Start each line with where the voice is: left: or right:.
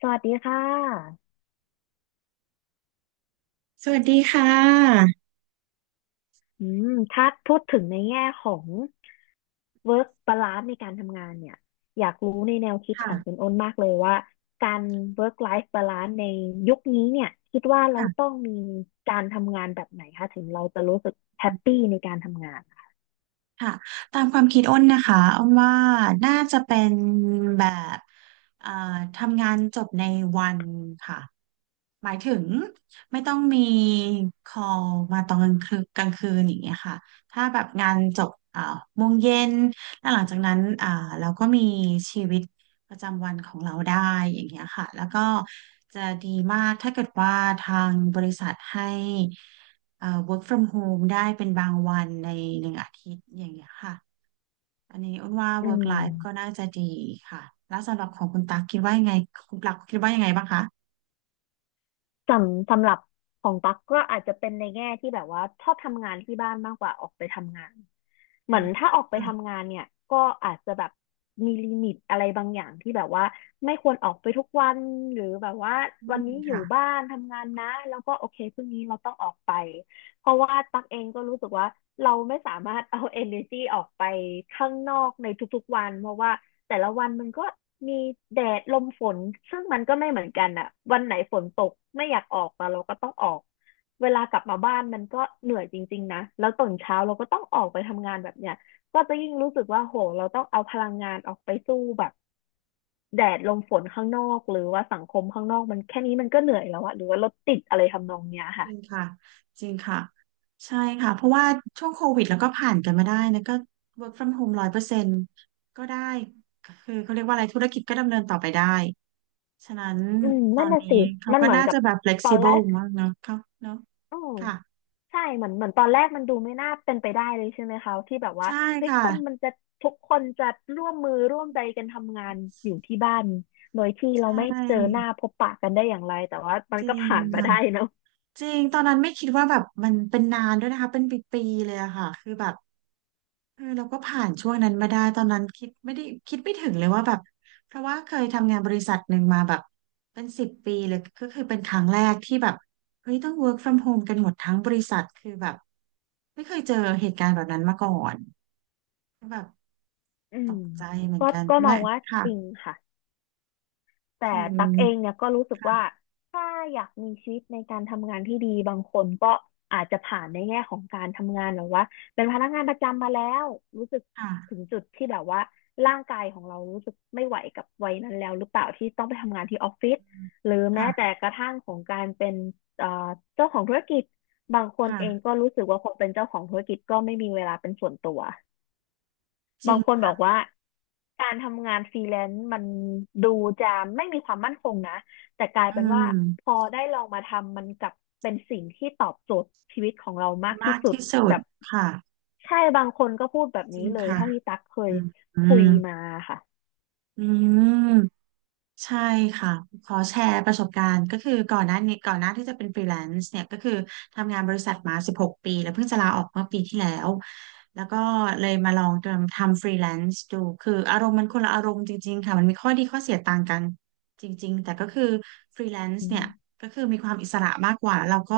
left: สวัสดีค่ะ
right: สวัสดีค่ะ
left: ถ้าพูดถึงในแง่ของ work balance ในการทำงานเนี่ยอยากรู้ในแนวคิดของคุ
right: ค่ะ
left: ณอ้นมากเลยว่าการ work life balance ในยุคนี้เนี่ยคิดว่าเรา
right: ค่ะ
left: ต้องมีการทำงานแบบไหนคะถึงเราจะรู้สึกแฮปปี้ในการทำงาน
right: ค่ะตามความคิดอ้นนะคะอ้นว่าน่าจะเป็นแบบเอ่อทำงานจบในวันค่ะหมายถึงไม่ต้องมี call มาตอนกลางคืนกลางคืนอย่างเงี้ยค่ะถ้าแบบงานจบโมงเย็นแล้วหลังจากนั้นเราก็มีชีวิตประจำวันของเราได้อย่างเงี้ยค่ะแล้วก็จะดีมากถ้าเกิดว่าทางบริษัทให้work from home ได้เป็น ในหนึ่งอาทิตย์อย่างเงี้ยค่ะ อันนี้อ้นว่า
left: อื
right: work life ก็
left: ม
right: น่าจะดีค่ะ แล้วสำหรับของคุณตั๊กคิดว่ายังไง คุณตั๊กคิดว่ายังไงบ้างคะ
left: สำหรับของตั๊กก็อาจจะเป็นในแง่ที่แบบว่าชอบทำงานที่บ้านมากกว่าออกไปทำงานเห
right: อื
left: มือน
right: ม
left: ถ้าออกไป
right: ค่ะ
left: ทำงานเนี่ยก็อาจจะแบบมีลิมิตอะไรบางอย่างที่แบบว่าไม่ควรออกไปทุกวันหรือแบบว่า
right: อื
left: วัน
right: ม
left: นี้อยู่
right: ค่ะ
left: บ้านทำงานนะแล้วก็โอเคพรุ่งนี้เราต้องออกไปเพราะว่าตั๊กเองก็รู้สึกว่าเราไม่สามารถเอา energy ออกไปข้างนอกในทุกๆวันเพราะว่า แต่ละวันมันก็มีแดดลมฝนซึ่งมันก็ไม่เหมือนกันอ่ะวันไหนฝนตกไม่อยากออกแต่เราก็ต้องออกเวลากลับมาบ้านมันก็เหนื่อยจริงๆนะแล้วตื่นเช้าเราก็ต้องออกไปทำงานแบบเนี้ยก็จะยิ่งรู้สึกว่าโหเราต้องเอาพลังงานออกไปสู้แบบแดดลมฝนข้างนอกหรือว่าสังคมข้างนอกมันแค่นี้มันก็เหนื่อยแล้วอะหรือว่ารถติดอะไรทำนองเนี้ย
right: จ
left: ค่ะ
right: ริงค่ะ จริงค่ะ ใช่ค่ะ เพราะว่าช่วงโควิดแล้วก็ผ่านกันมาได้นะก็ work from home ร้อยเปอร์เซ็นต์ก็ได้ คือเขาเรียกว่าอะไรธุรกิจก็ดำเนินต่อไปได้ ฉะนั้น
left: อืมนั่นน่ะสิ
right: เขา
left: มัน
right: ก็
left: เหมือน
right: น่า
left: กั
right: จะ
left: บ
right: แบบ
left: ตอนแร
right: flexible
left: ก
right: มากเนอะเขาเนอะ
left: อืม
right: ค่ะ
left: ใช่เหมือนตอนแรกมันดูไม่น่าเป็นไปได้เลยใช่ไหมคะที่แบบว่า
right: ใช่
left: เฮ้ย
right: ค่ะ
left: คนมันจะทุกคนจะร่วมมือร่วมใจกันทำงานอยู่ที่บ้านโดยที่
right: ใช
left: เราไม่เจอห
right: ่
left: น้าพบปะกันได้อย่างไรแต่ว่ามัน
right: จริ
left: ก็
right: ง
left: ผ่านมา
right: ค่ะ
left: ได้เนอะ
right: จริงตอนนั้นไม่คิดว่าแบบมันเป็นนานด้วยนะคะเป็นปีๆเลยอะค่ะคือแบบเออเราก็ผ่านช่วงนั้นมาได้ตอนนั้นคิดไม่ได้คิดไม่ถึงเลยว่าแบบเพราะว่าเคยทำงานบริษัทหนึ่งมาแบบเป็นสิบปีเลยก็คือเป็นครั้งแรกที่แบบเฮ้ยต้อง work from home กันหมดทั้งบริษัทคือแบบไม่เคยเจอเหตุการณ์แบบนั้นมาก่อนก็แบบ
left: อื
right: ต
left: ม
right: กใจเหมือน
left: ก็
right: กัน
left: ก็ม
right: แม่
left: องว่า
right: ค่ะ
left: จริงค่ะ แต่
right: คือ
left: ตักเองเนี่ยก็รู้สึกว่า
right: ค่ะ
left: ถ้าอยากมีชีวิตในการทำงานที่ดีบางคนก็อาจจะผ่านในแง่ของการทำงานแบบว่าเป็นพนักงานประจำมาแล้วรู้สึกถึง
right: ค่ะ
left: จุดที่แบบว่าร่างกายของเรารู้สึกไม่ไหวกับวัยนั้นแล้วหรือเปล่าที่ต้องไปทำงานที่ออฟฟิศหรือแม้แต่
right: ค่ะ
left: กระทั่งของการเป็นเอ่อเจ้าของธุรกิจบางคนเอง
right: ค่ะ
left: ก็รู้สึกว่าพอเป็นเจ้าของธุรกิจก็ไม่มีเวลาเป็นส่วนตัว
right: จริ
left: บา
right: ง
left: งคนบอกว่า การทำงานฟรีแลนซ์มันดูจะไม่มีความมั่นคงนะ แต่กลาย
right: อื
left: เป็นว่าพอ
right: ม
left: ได้ลองมาทำมันกลับเป็นสิ่งที่ตอบโจทย์ชีวิตของเรามากที่
right: มาก
left: สุด
right: ที่สุ
left: แบ
right: ด
left: บ
right: ค่ะ
left: ใช่บางคนก็พูดแบบ
right: จริ
left: นี้
right: ง
left: เลย
right: ค่ะ
left: เท่าที่ตักเคย
right: อืมอื
left: คุย
right: ม
left: มาค่ะ
right: อืมใช่ค่ะ ขอแชร์ประสบการณ์ก็คือก่อนหน้านี้ก่อนหน้าที่จะเป็นฟรีแลนซ์เนี่ยก็คือทำงานบริษัทมา16ปีแล้วเพิ่งจะลาออกเมื่อปีที่แล้ว แล้วก็เลยมาลองทำฟรีแลนซ์ดูคืออารมณ์มันคนละอารมณ์จริงๆค่ะมันมีข้อดีข้อเสียต่างกันจริงๆ แต่ก็คือฟรีแลนซ์
left: อื
right: เนี่ย
left: ม
right: ก็คือมีความอิสระมากกว่าแล้วเราก็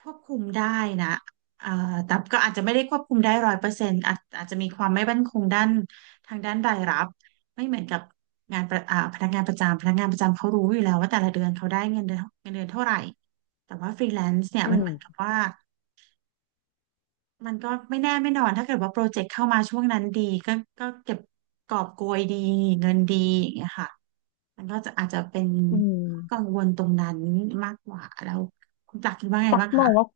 right: ควบคุมได้นะเอ่อแต่ก็อาจจะไม่ได้ควบคุมได้ร้อยเปอร์เซ็นต์อาจจะมีความไม่มั่นคงด้านทางด้านรายรับไม่เหมือนกับงานประอ่าพนักงานประจำพนักงานประจำเขารู้อยู่แล้วว่าแต่ละเดือนเขาได้เงินเดือนเท่าไหร่แต่ว่าฟรีแลนซ์เนี่ย
left: อื
right: มัน
left: ม
right: เหมือนกับว่ามันก็ไม่แน่ไม่นอนถ้าเกิดว่าโปรเจกต์เข้ามาช่วงนั้นดีก็ก็เก็บกอบโกยดีเงินดีอย่างเงี้ยค่ะมันก็จะอาจจะเป็น
left: อื
right: ข้อกั
left: ม
right: งวลตรงนั้นมากกว่าแล้วคุณจักรคิดว่าไง
left: ตัก
right: บ้าง
left: มอ
right: คะ
left: งว่า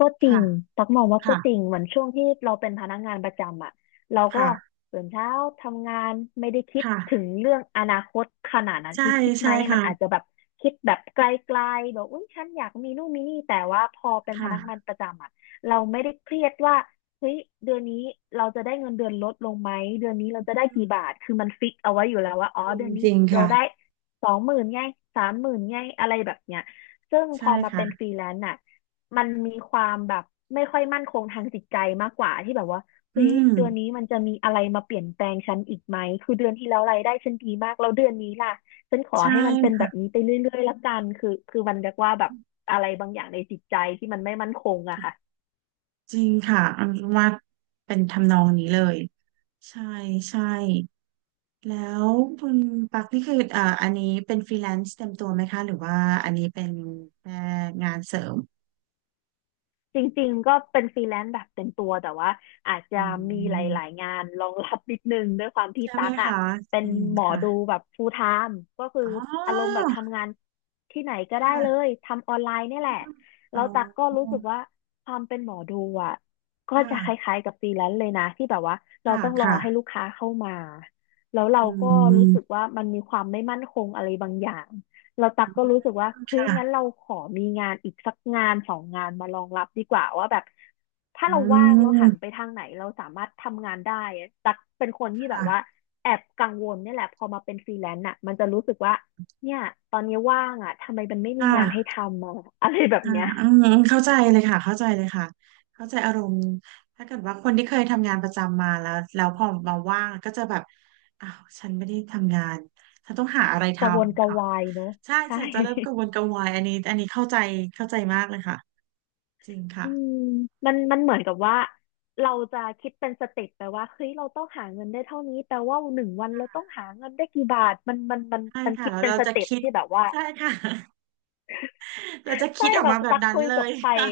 left: ก็จริ
right: ค่ะ
left: งตักมองว่าก็จริง
right: ค่ะ
left: เหมือนช่วงที่เราเป็นพนักงานประจำอ่ะเราก็
right: ค่ะ
left: ตื่นเช้าทำงานไม่ได้คิดถึง
right: ค่ะ
left: เรื่องอนาคตขนาดนั้น
right: ใช่
left: คือคิดไห
right: ใช่
left: ม มันอาจ
right: ค่ะ
left: จะแบบคิดแบบไกลๆแบบอุ้ยฉันอยากมีนู่นมีนี่แต่ว่าพอเป็นพนักงา
right: ค่ะ
left: นประจำอ่ะเราไม่ได้เครียดว่าเฮ้ยเดือนนี้เราจะได้เงินเดือนลดลงไหมเดือนนี้เราจะได้กี่บาทคือมันฟิกเอาไว้อยู่แล้วว่าอ๋อ
right: จริง
left: เดือน
right: จ
left: นี้
right: ริง
left: เรา
right: ค่ะ
left: ได้20,000ไง30,000ไงอะไรแบบเนี้ย ซึ่งพ
right: ใช่
left: อมาเป็นฟ
right: ค่ะ
left: รีแลนซ์น่ะมันมีความแบบไม่ค่อยมั่นคงทางจิตใจมากกว่าที่แบบว่า
right: อื
left: เฮ้ย
right: ม
left: เดือนนี้มันจะมีอะไรมาเปลี่ยนแปลงฉันอีกไหมคือเดือนที่แล้วรายได้ฉันดีมากแล้วเดือนนี้ล่ะฉันขอ
right: ใช่
left: ให้มันเป็นแบบ
right: ค่ะ
left: นี้ไปเรื่อยๆละกันคือมันเรียกว่าแบบอะไรบางอย่างในจิตใจที่มันไม่มั่นคงอะค่ะ
right: จริงค่ะอันว่าเป็นทำนองนี้เลยใช่ใช่แล้วคุณปักนี่คืออันนี้เป็นฟรีแลนซ์เต็มตัวไหมคะหรือว่าอันนี้เป็นแค่งานเสริม
left: จริงๆ ก็เป็นฟรีแลนซ์แบบเต็มตัวแต่ว่าอาจจะ
right: อื
left: มีหลาย
right: ม
left: ๆงานรองรับนิดนึงด้วยความที่
right: ใช่ไหม
left: ตั๊กอ่ะ
right: คะ
left: เป็น
right: อืม
left: หมอ
right: ค่ะ
left: ดูแบบ full time ก็คือ
right: อ๋
left: อารมณ์แบ
right: อ
left: บทำงานที่ไหนก็ได้เล
right: ค่ะ
left: ยทำออนไลน์เนี่ยแหละ
right: อ๋
left: แล้วตั๊กก็
right: อ
left: รู้สึกว่าความเป็นหมอดูอ่ะ
right: ค
left: ก็จะค
right: ่ะ
left: ล้ายๆกับฟรีแลนซ์เลยนะที่แบบว่าเรา
right: ค่ะ
left: ต้องรอให้
right: ค่ะ
left: ลูกค้าเข้ามาแล้วเรา
right: อื
left: ก็รู้สึก
right: ม
left: ว่ามันมีความไม่มั่นคงอะไรบางอย่าง เราตักก็รู้สึกว่าเฮ้ย
right: ค่ะ
left: งั้นเราขอมีงานอีกสักงานสองงานมารองรับดีกว่าว่าแบบถ้า
right: อื
left: เราว่างเราหันไป
right: ม
left: ทางไหนเราสามารถทำงานได้อะตักเป็นคนที่แบบว่า
right: ค่ะ
left: แอบกังวลเนี่ยแหละพอมาเป็นฟรีแลนซ์อ่ะมันจะรู้สึกว่าเนี่ยตอนนี้ว่างอ่ะทำไมมันไม่
right: ค
left: มีงานให้ท
right: ่ะ
left: ำอะอะไรแบบ
right: ค่ะ
left: เนี้ย
right: อืมเข้าใจเลยค่ะเข้าใจเลยค่ะเข้าใจอารมณ์ถ้าเกิดว่าคนที่เคยทำงานประจำมาแล้วแล้วพอมาว่างก็จะแบบอ้าวฉันไม่ได้ทำงานฉันต้องหาอะไรท
left: กระวนก
right: ำ
left: ระ
right: ค่ะ
left: วายเนอะ
right: ใช่
left: ใช่
right: จะเริ่มกังวลกังวายอันนี้อันนี้เข้าใจเข้าใจมากเลยค่ะจริงค่ะ
left: อืมมันเหมือนกับว่าเราจะคิดเป็นสเต็ปแปลว่าเฮ้ยเราต้องหาเงินได้เท่านี้แปลว่าหนึ่งวันเราต้องหาเงินได้กี่บาทมันมันมัน
right: ใช่
left: มัน
right: ค่ะ
left: คิด
right: แล้ว
left: เป็น
right: เรา
left: ส
right: จะ
left: เต็ป
right: คิด
left: ที่แบบว่า
right: ใช่ค่ะ เราจะ
left: ใช่
right: คิดออก
left: แบบ
right: มาแบบ
left: ตัก
right: นั้น
left: คุย
right: เล
left: กับ
right: ย
left: ใคร
right: ค่ะ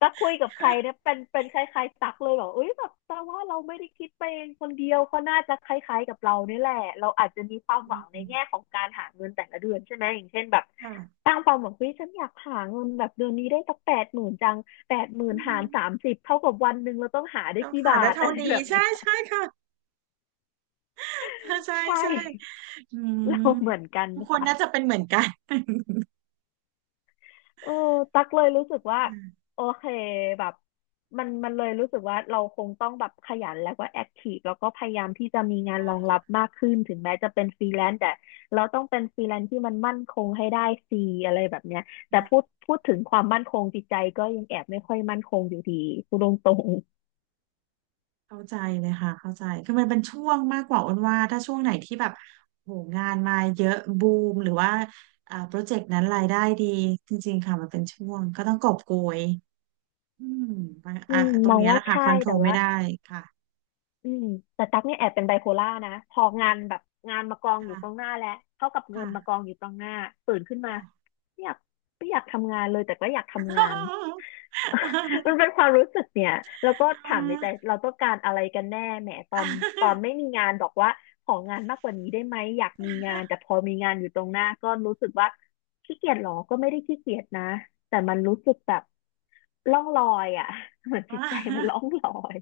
left: ตักคุยกับใครเนี่ยเป็นคล้ายๆตักเลยแบบเอ้ยแบบแต่ว่าเราไม่ได้คิดไปเองคนเดียวเขาน่าจะคล้ายๆกับเราเนี่ยแหละเราอาจจะมีความ
right: อื
left: หวังในแง่
right: ม
left: ของการหาเงินแต่ละเดือนใช่ไหมอย่างเช่นแบบ
right: ค่ะ
left: ตั้งความหวังว่าฉันอยากหาเงินแบบเดือนนี้ได้สักแปดหมื่นจังแปดหมื่
right: อื
left: นหาร
right: ม
left: สามสิบเท่ากับวันหนึ่งเราต้องหาได้
right: เรา
left: กี่
right: ขา
left: บา
right: ดได้
left: ท
right: เท่า
left: อะไร
right: นี้
left: แบบเนี้
right: ใช่
left: ย
right: ใช่ค่ะ ค่ะใช่
left: ใช่
right: ใช่ อืม
left: เราเหมือนกัน
right: ทุกคน
left: ค่ะ
right: น่าจะเป็นเหมือนกัน
left: เออตักเลยรู้สึกว่าโอเคแบบมันเลยรู้สึกว่าเราคงต้องแบบขยันแล้วก็แอคทีฟแล้วก็พยายามที่จะมีงานรองรับมากขึ้นถึงแม้จะเป็นฟรีแลนซ์แต่เราต้องเป็นฟรีแลนซ์ที่มันมั่นคงให้ได้ซีอะไรแบบเนี้ยแต่พูดถึงความมั่นคงจิตใจก็ยังแอบไม่ค่อยมั่นคงอยู่ดีพูดตรง
right: เข้าใจเลยค่ะเข้าใจคือมันเป็นช่วงมากกว่าอ้นว่าถ้าช่วงไหนที่แบบโหงานมาเยอะบูมหรือว่าโปรเจกต์นั้นรายได้ดีจริงๆค่ะมันเป็นช่วงก็ต้องกอบโกยอืม
left: ๆอื
right: อ่ะ
left: ม
right: ตร
left: ม
right: ง
left: อง
right: เนี้ยแห
left: ว่า
right: ละค่ะค
left: ใช่
right: อนโทร
left: แต่
right: ลไม่
left: ว่า
right: ได้ค่ะ
left: อืมแต่ตั๊กเนี่ยแอบเป็นไบโพล่านะพองานแบบงานมากองอยู่ตรงห
right: ค่ะ
left: น้าแล้วเท่ากับเงินมากอ
right: ค่ะ
left: งอยู่ตรงหน้าตื่นขึ้นมา
right: ค่ะ
left: ไม่อยากไม่อยากทำงานเลยแต่ก็อยากทำงาน มันเป็นความรู้สึกเนี่ยแล้วก็ถามในใจเรา ต้องการอะไรกันแน่แหมตอนตอนไม่มีงานบอกว่าของานมากกว่านี้ได้ไหมอยากมีงานแต่พอมีงานอยู่ตรงหน้าก็รู้สึกว่าขี้เกียจหรอก็ไม่ได้ขี้เกียจนะแต่มันรู้สึกแบบล่องลอยอ่ะ เหมือน
right: อ่
left: จิตใจมันล่อ
right: า
left: งลอย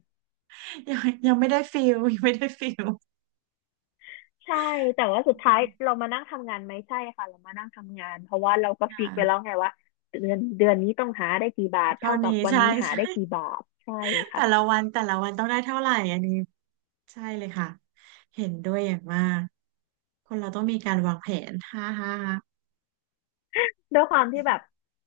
right: ยังยังไม่ได้ฟิลยังไม่ได้ฟิล
left: ใช่แต่ว่าสุดท้ายเรามานั่งทำงานไหมใช่ค่ะเรามานั่งทำงานเพราะว่าเราก็ฟิ
right: ค่ะ
left: กไปแล้วไงว่าเดือนนี้ต้องหาได้กี่บาท
right: เท่า
left: เท่ากั
right: นี้
left: บวัน
right: ใช่
left: นี้หา
right: ใช่
left: ได้กี่บาทใช่
right: แต่
left: ค่ะ
right: ละวันแต่ละวันต้องได้เท่าไหร่อันนี้ใช่เลยค่ะเห็นด้วยอย่างมากคนเราต้องมีการวางแผนฮ่าฮ่าฮ่า
left: ด้วยความที่แบบ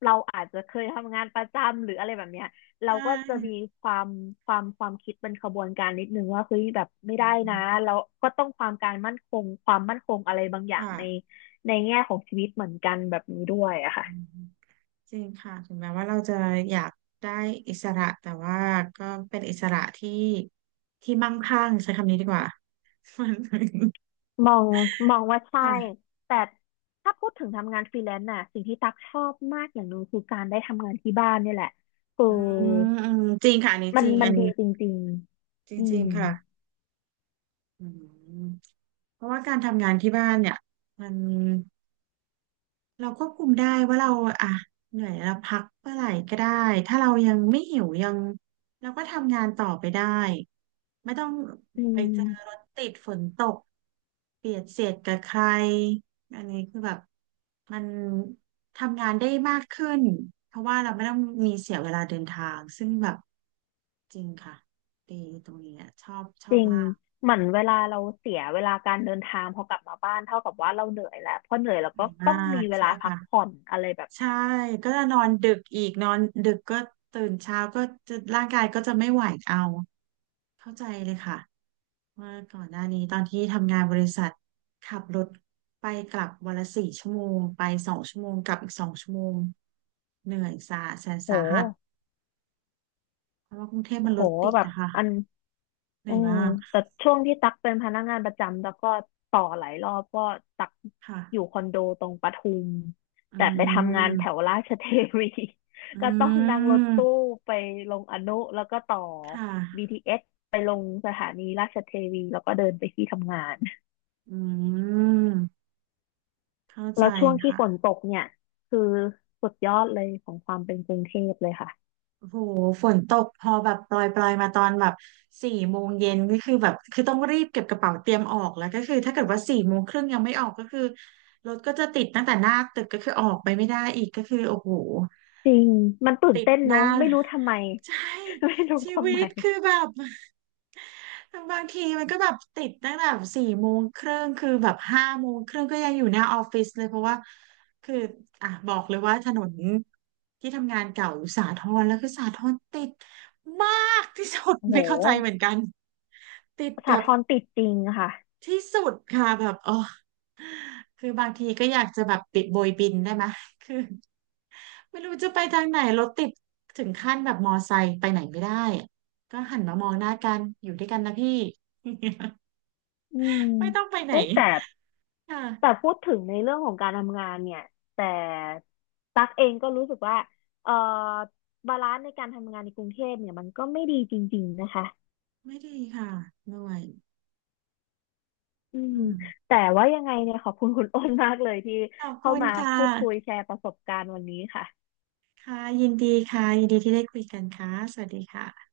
left: เราอาจจะเคยทำงานประจำหรืออะไรแบบเนี้ย
right: ใช
left: เราก็จะมี
right: ่
left: ความความคิดเป็นขบวนการนิดนึงว่าเฮ้ยแบบไม่
right: อื
left: ได้
right: ม
left: นะเราก็ต้องความการมั่นคงความมั่นคงอะไรบางอย่าง
right: ค่ะ
left: ในในแง่ของชีวิตเหมือนกันแบบนี้ด้วย
right: อ
left: อะค่ะ
right: ืมจริงค่ะถึงแม้ว่าเราจะอยากได้อิสระแต่ว่าก็เป็นอิสระที่ที่มั่งคั่งใช้คำนี้ดีกว่า
left: มองมองว่า ใช่
right: ค่ะ
left: แต่ถ้าพูดถึงทำงานฟรีแลนซ์น่ะสิ่งที่ตักชอบมากอย่างหนึ่งคือการได้ทำงานที่บ้านเนี่ยแหละคือ
right: อืมอืมจริงค่ะอันนี้
left: มั
right: จ
left: น
right: ริง
left: มั
right: อั
left: น
right: น
left: ดี
right: นี้
left: จริง
right: จ
left: ๆ
right: ริงๆค่ะอืมเพราะว่าการทำงานที่บ้านเนี่ยมัน เราควบคุมได้ว่าเราอ่ะเหนื่อยเราพักเมื่อไหร่ก็ได้ถ้าเรายังไม่หิวยังเราก็ทำงานต่อไปได้ไม่ต้อง
left: อื
right: ไปเจ
left: ม
right: อรถติดฝนตกเบียดเสียดกับใครอันนี้คือแบบมันทำงานได้มากขึ้นเพราะว่าเราไม่ต้องมีเสียเวลาเดินทางซึ่งแบบจริงค่ะดีตรงนี้อะชอบช
left: จ
right: อบ
left: ริง
right: มาก
left: เหมือนเวลาเราเสียเวลาการเดินทางพอกลับมาบ้านเท่ากับว่าเราเหนื่อยแล้วพอเหนื่อยเรา
right: เหนื่
left: ก็
right: อยมา
left: ต้องมี
right: ก
left: เว
right: ใช่
left: ลาพัก
right: ค่ะ
left: ผ่อนอะไรแบบเนี้
right: ใช่
left: ย
right: ก็จะนอนดึกอีกนอนดึกก็ตื่นเช้าก็จะร่างกายก็จะไม่ไหวเอาเข้าใจเลยค่ะว่าก่อนหน้านี้ตอนที่ทำงานบริษัทขับรถไปกลับวันละ4 ชั่วโมงไปสองชั่วโมงกลับอีกสองชั่วโมงเหนื่อยสาแสน
left: โ
right: สาหัส
left: ห
right: เพราะว่ากรุงเทพมัน
left: โห
right: รถติด
left: แบบ
right: นะคะ
left: อัน
right: เหนื่
left: อื
right: อย
left: ม
right: มาก
left: แต่ช่วงที่ตักเป็นพนักงานประจำแล้วก็ต่อหลายรอบก็ตัก
right: ค่ะ
left: อยู่คอนโดตรงปทุม
right: อื
left: แต่ไปทำงานแถว
right: ม
left: ราชเทวี
right: อื
left: ก็ต้องนั่งรถตู้
right: ม
left: ไปลงอนุแล้วก็ต่อ
right: ค่ะ
left: BTS ไปลงสถานีราชเทวีแล้วก็เดินไปที่ทำงาน
right: อืมเข้าใจ
left: แล้วช่วงที่ฝน
right: ค่ะ
left: ตกเนี่ยคือสุดยอดเลยของความเป็นกรุงเทพเลยค่ะ
right: โอ้โหฝนตกพอแบบปลอยมาตอนแบบ4 โมงเย็นก็คือแบบต้องรีบเก็บกระเป๋าเตรียมออกแล้วก็คือถ้าเกิดว่าสี่โมงครึ่งยังไม่ออกก็คือรถก็จะติดตั้งแต่หน้าตึกก็คือออกไปไม่ได้อีกก็คือโอ้โห
left: จริงมันตื่น
right: ติด
left: เต้น
right: ห
left: เน
right: น้า
left: อะไม่รู้ทำไม
right: ใช่
left: ไม่รู้
right: ชี
left: ทำ
right: วิ
left: ไม
right: ตคือแบบ บางทีมันก็แบบติดตั้งแต่สี่โมงครึ่งคือแบบ5 โมงครึ่งก็ยังอยู่หน้าออฟฟิศเลยเพราะว่าคืออ่ะบอกเลยว่าถนนที่ทำงานเก่าอยู่สาทรแล้วคือสาทรติดมากที่สุด
left: โอ้โห
right: ไม่เข้าใจเหมือนกันติดแบ
left: สา
right: บ
left: ทรติดจริงค่ะ
right: ที่สุดค่ะแบบอ๋อคือบางทีก็อยากจะแบบปิดโบยบินได้ไหมคือไม่รู้จะไปทางไหนรถติดถึงขั้นแบบมอไซค์ไปไหนไม่ได้อะก็หันมามองหน้ากันอยู่ด้วยกันนะพี่
left: อืม
right: ไม่ต้องไปไหน
left: เอ้ยแต่แต่
right: ค่ะ
left: พูดถึงในเรื่องของการทำงานเนี่ยแต่ตั๊กเองก็รู้สึกว่าเอ่อบาลานซ์ในการทำงานในกรุงเทพเนี่ยมันก็ไม่ดีจริงๆนะคะ
right: ไม่ดีค่ะเหนื่อย
left: อืม
right: อืม
left: แต่ว่ายังไงเนี่ยขอบคุณคุณอ้นมากเลยที่
right: ขอบ
left: เข้า
right: คุณ
left: มา
right: ค่ะ
left: พูดคุยแชร์ประสบการณ์วันนี้ค่ะ
right: ค่ะยินดีค่ะยินดีที่ได้คุยกันค่ะสวัสดีค่ะ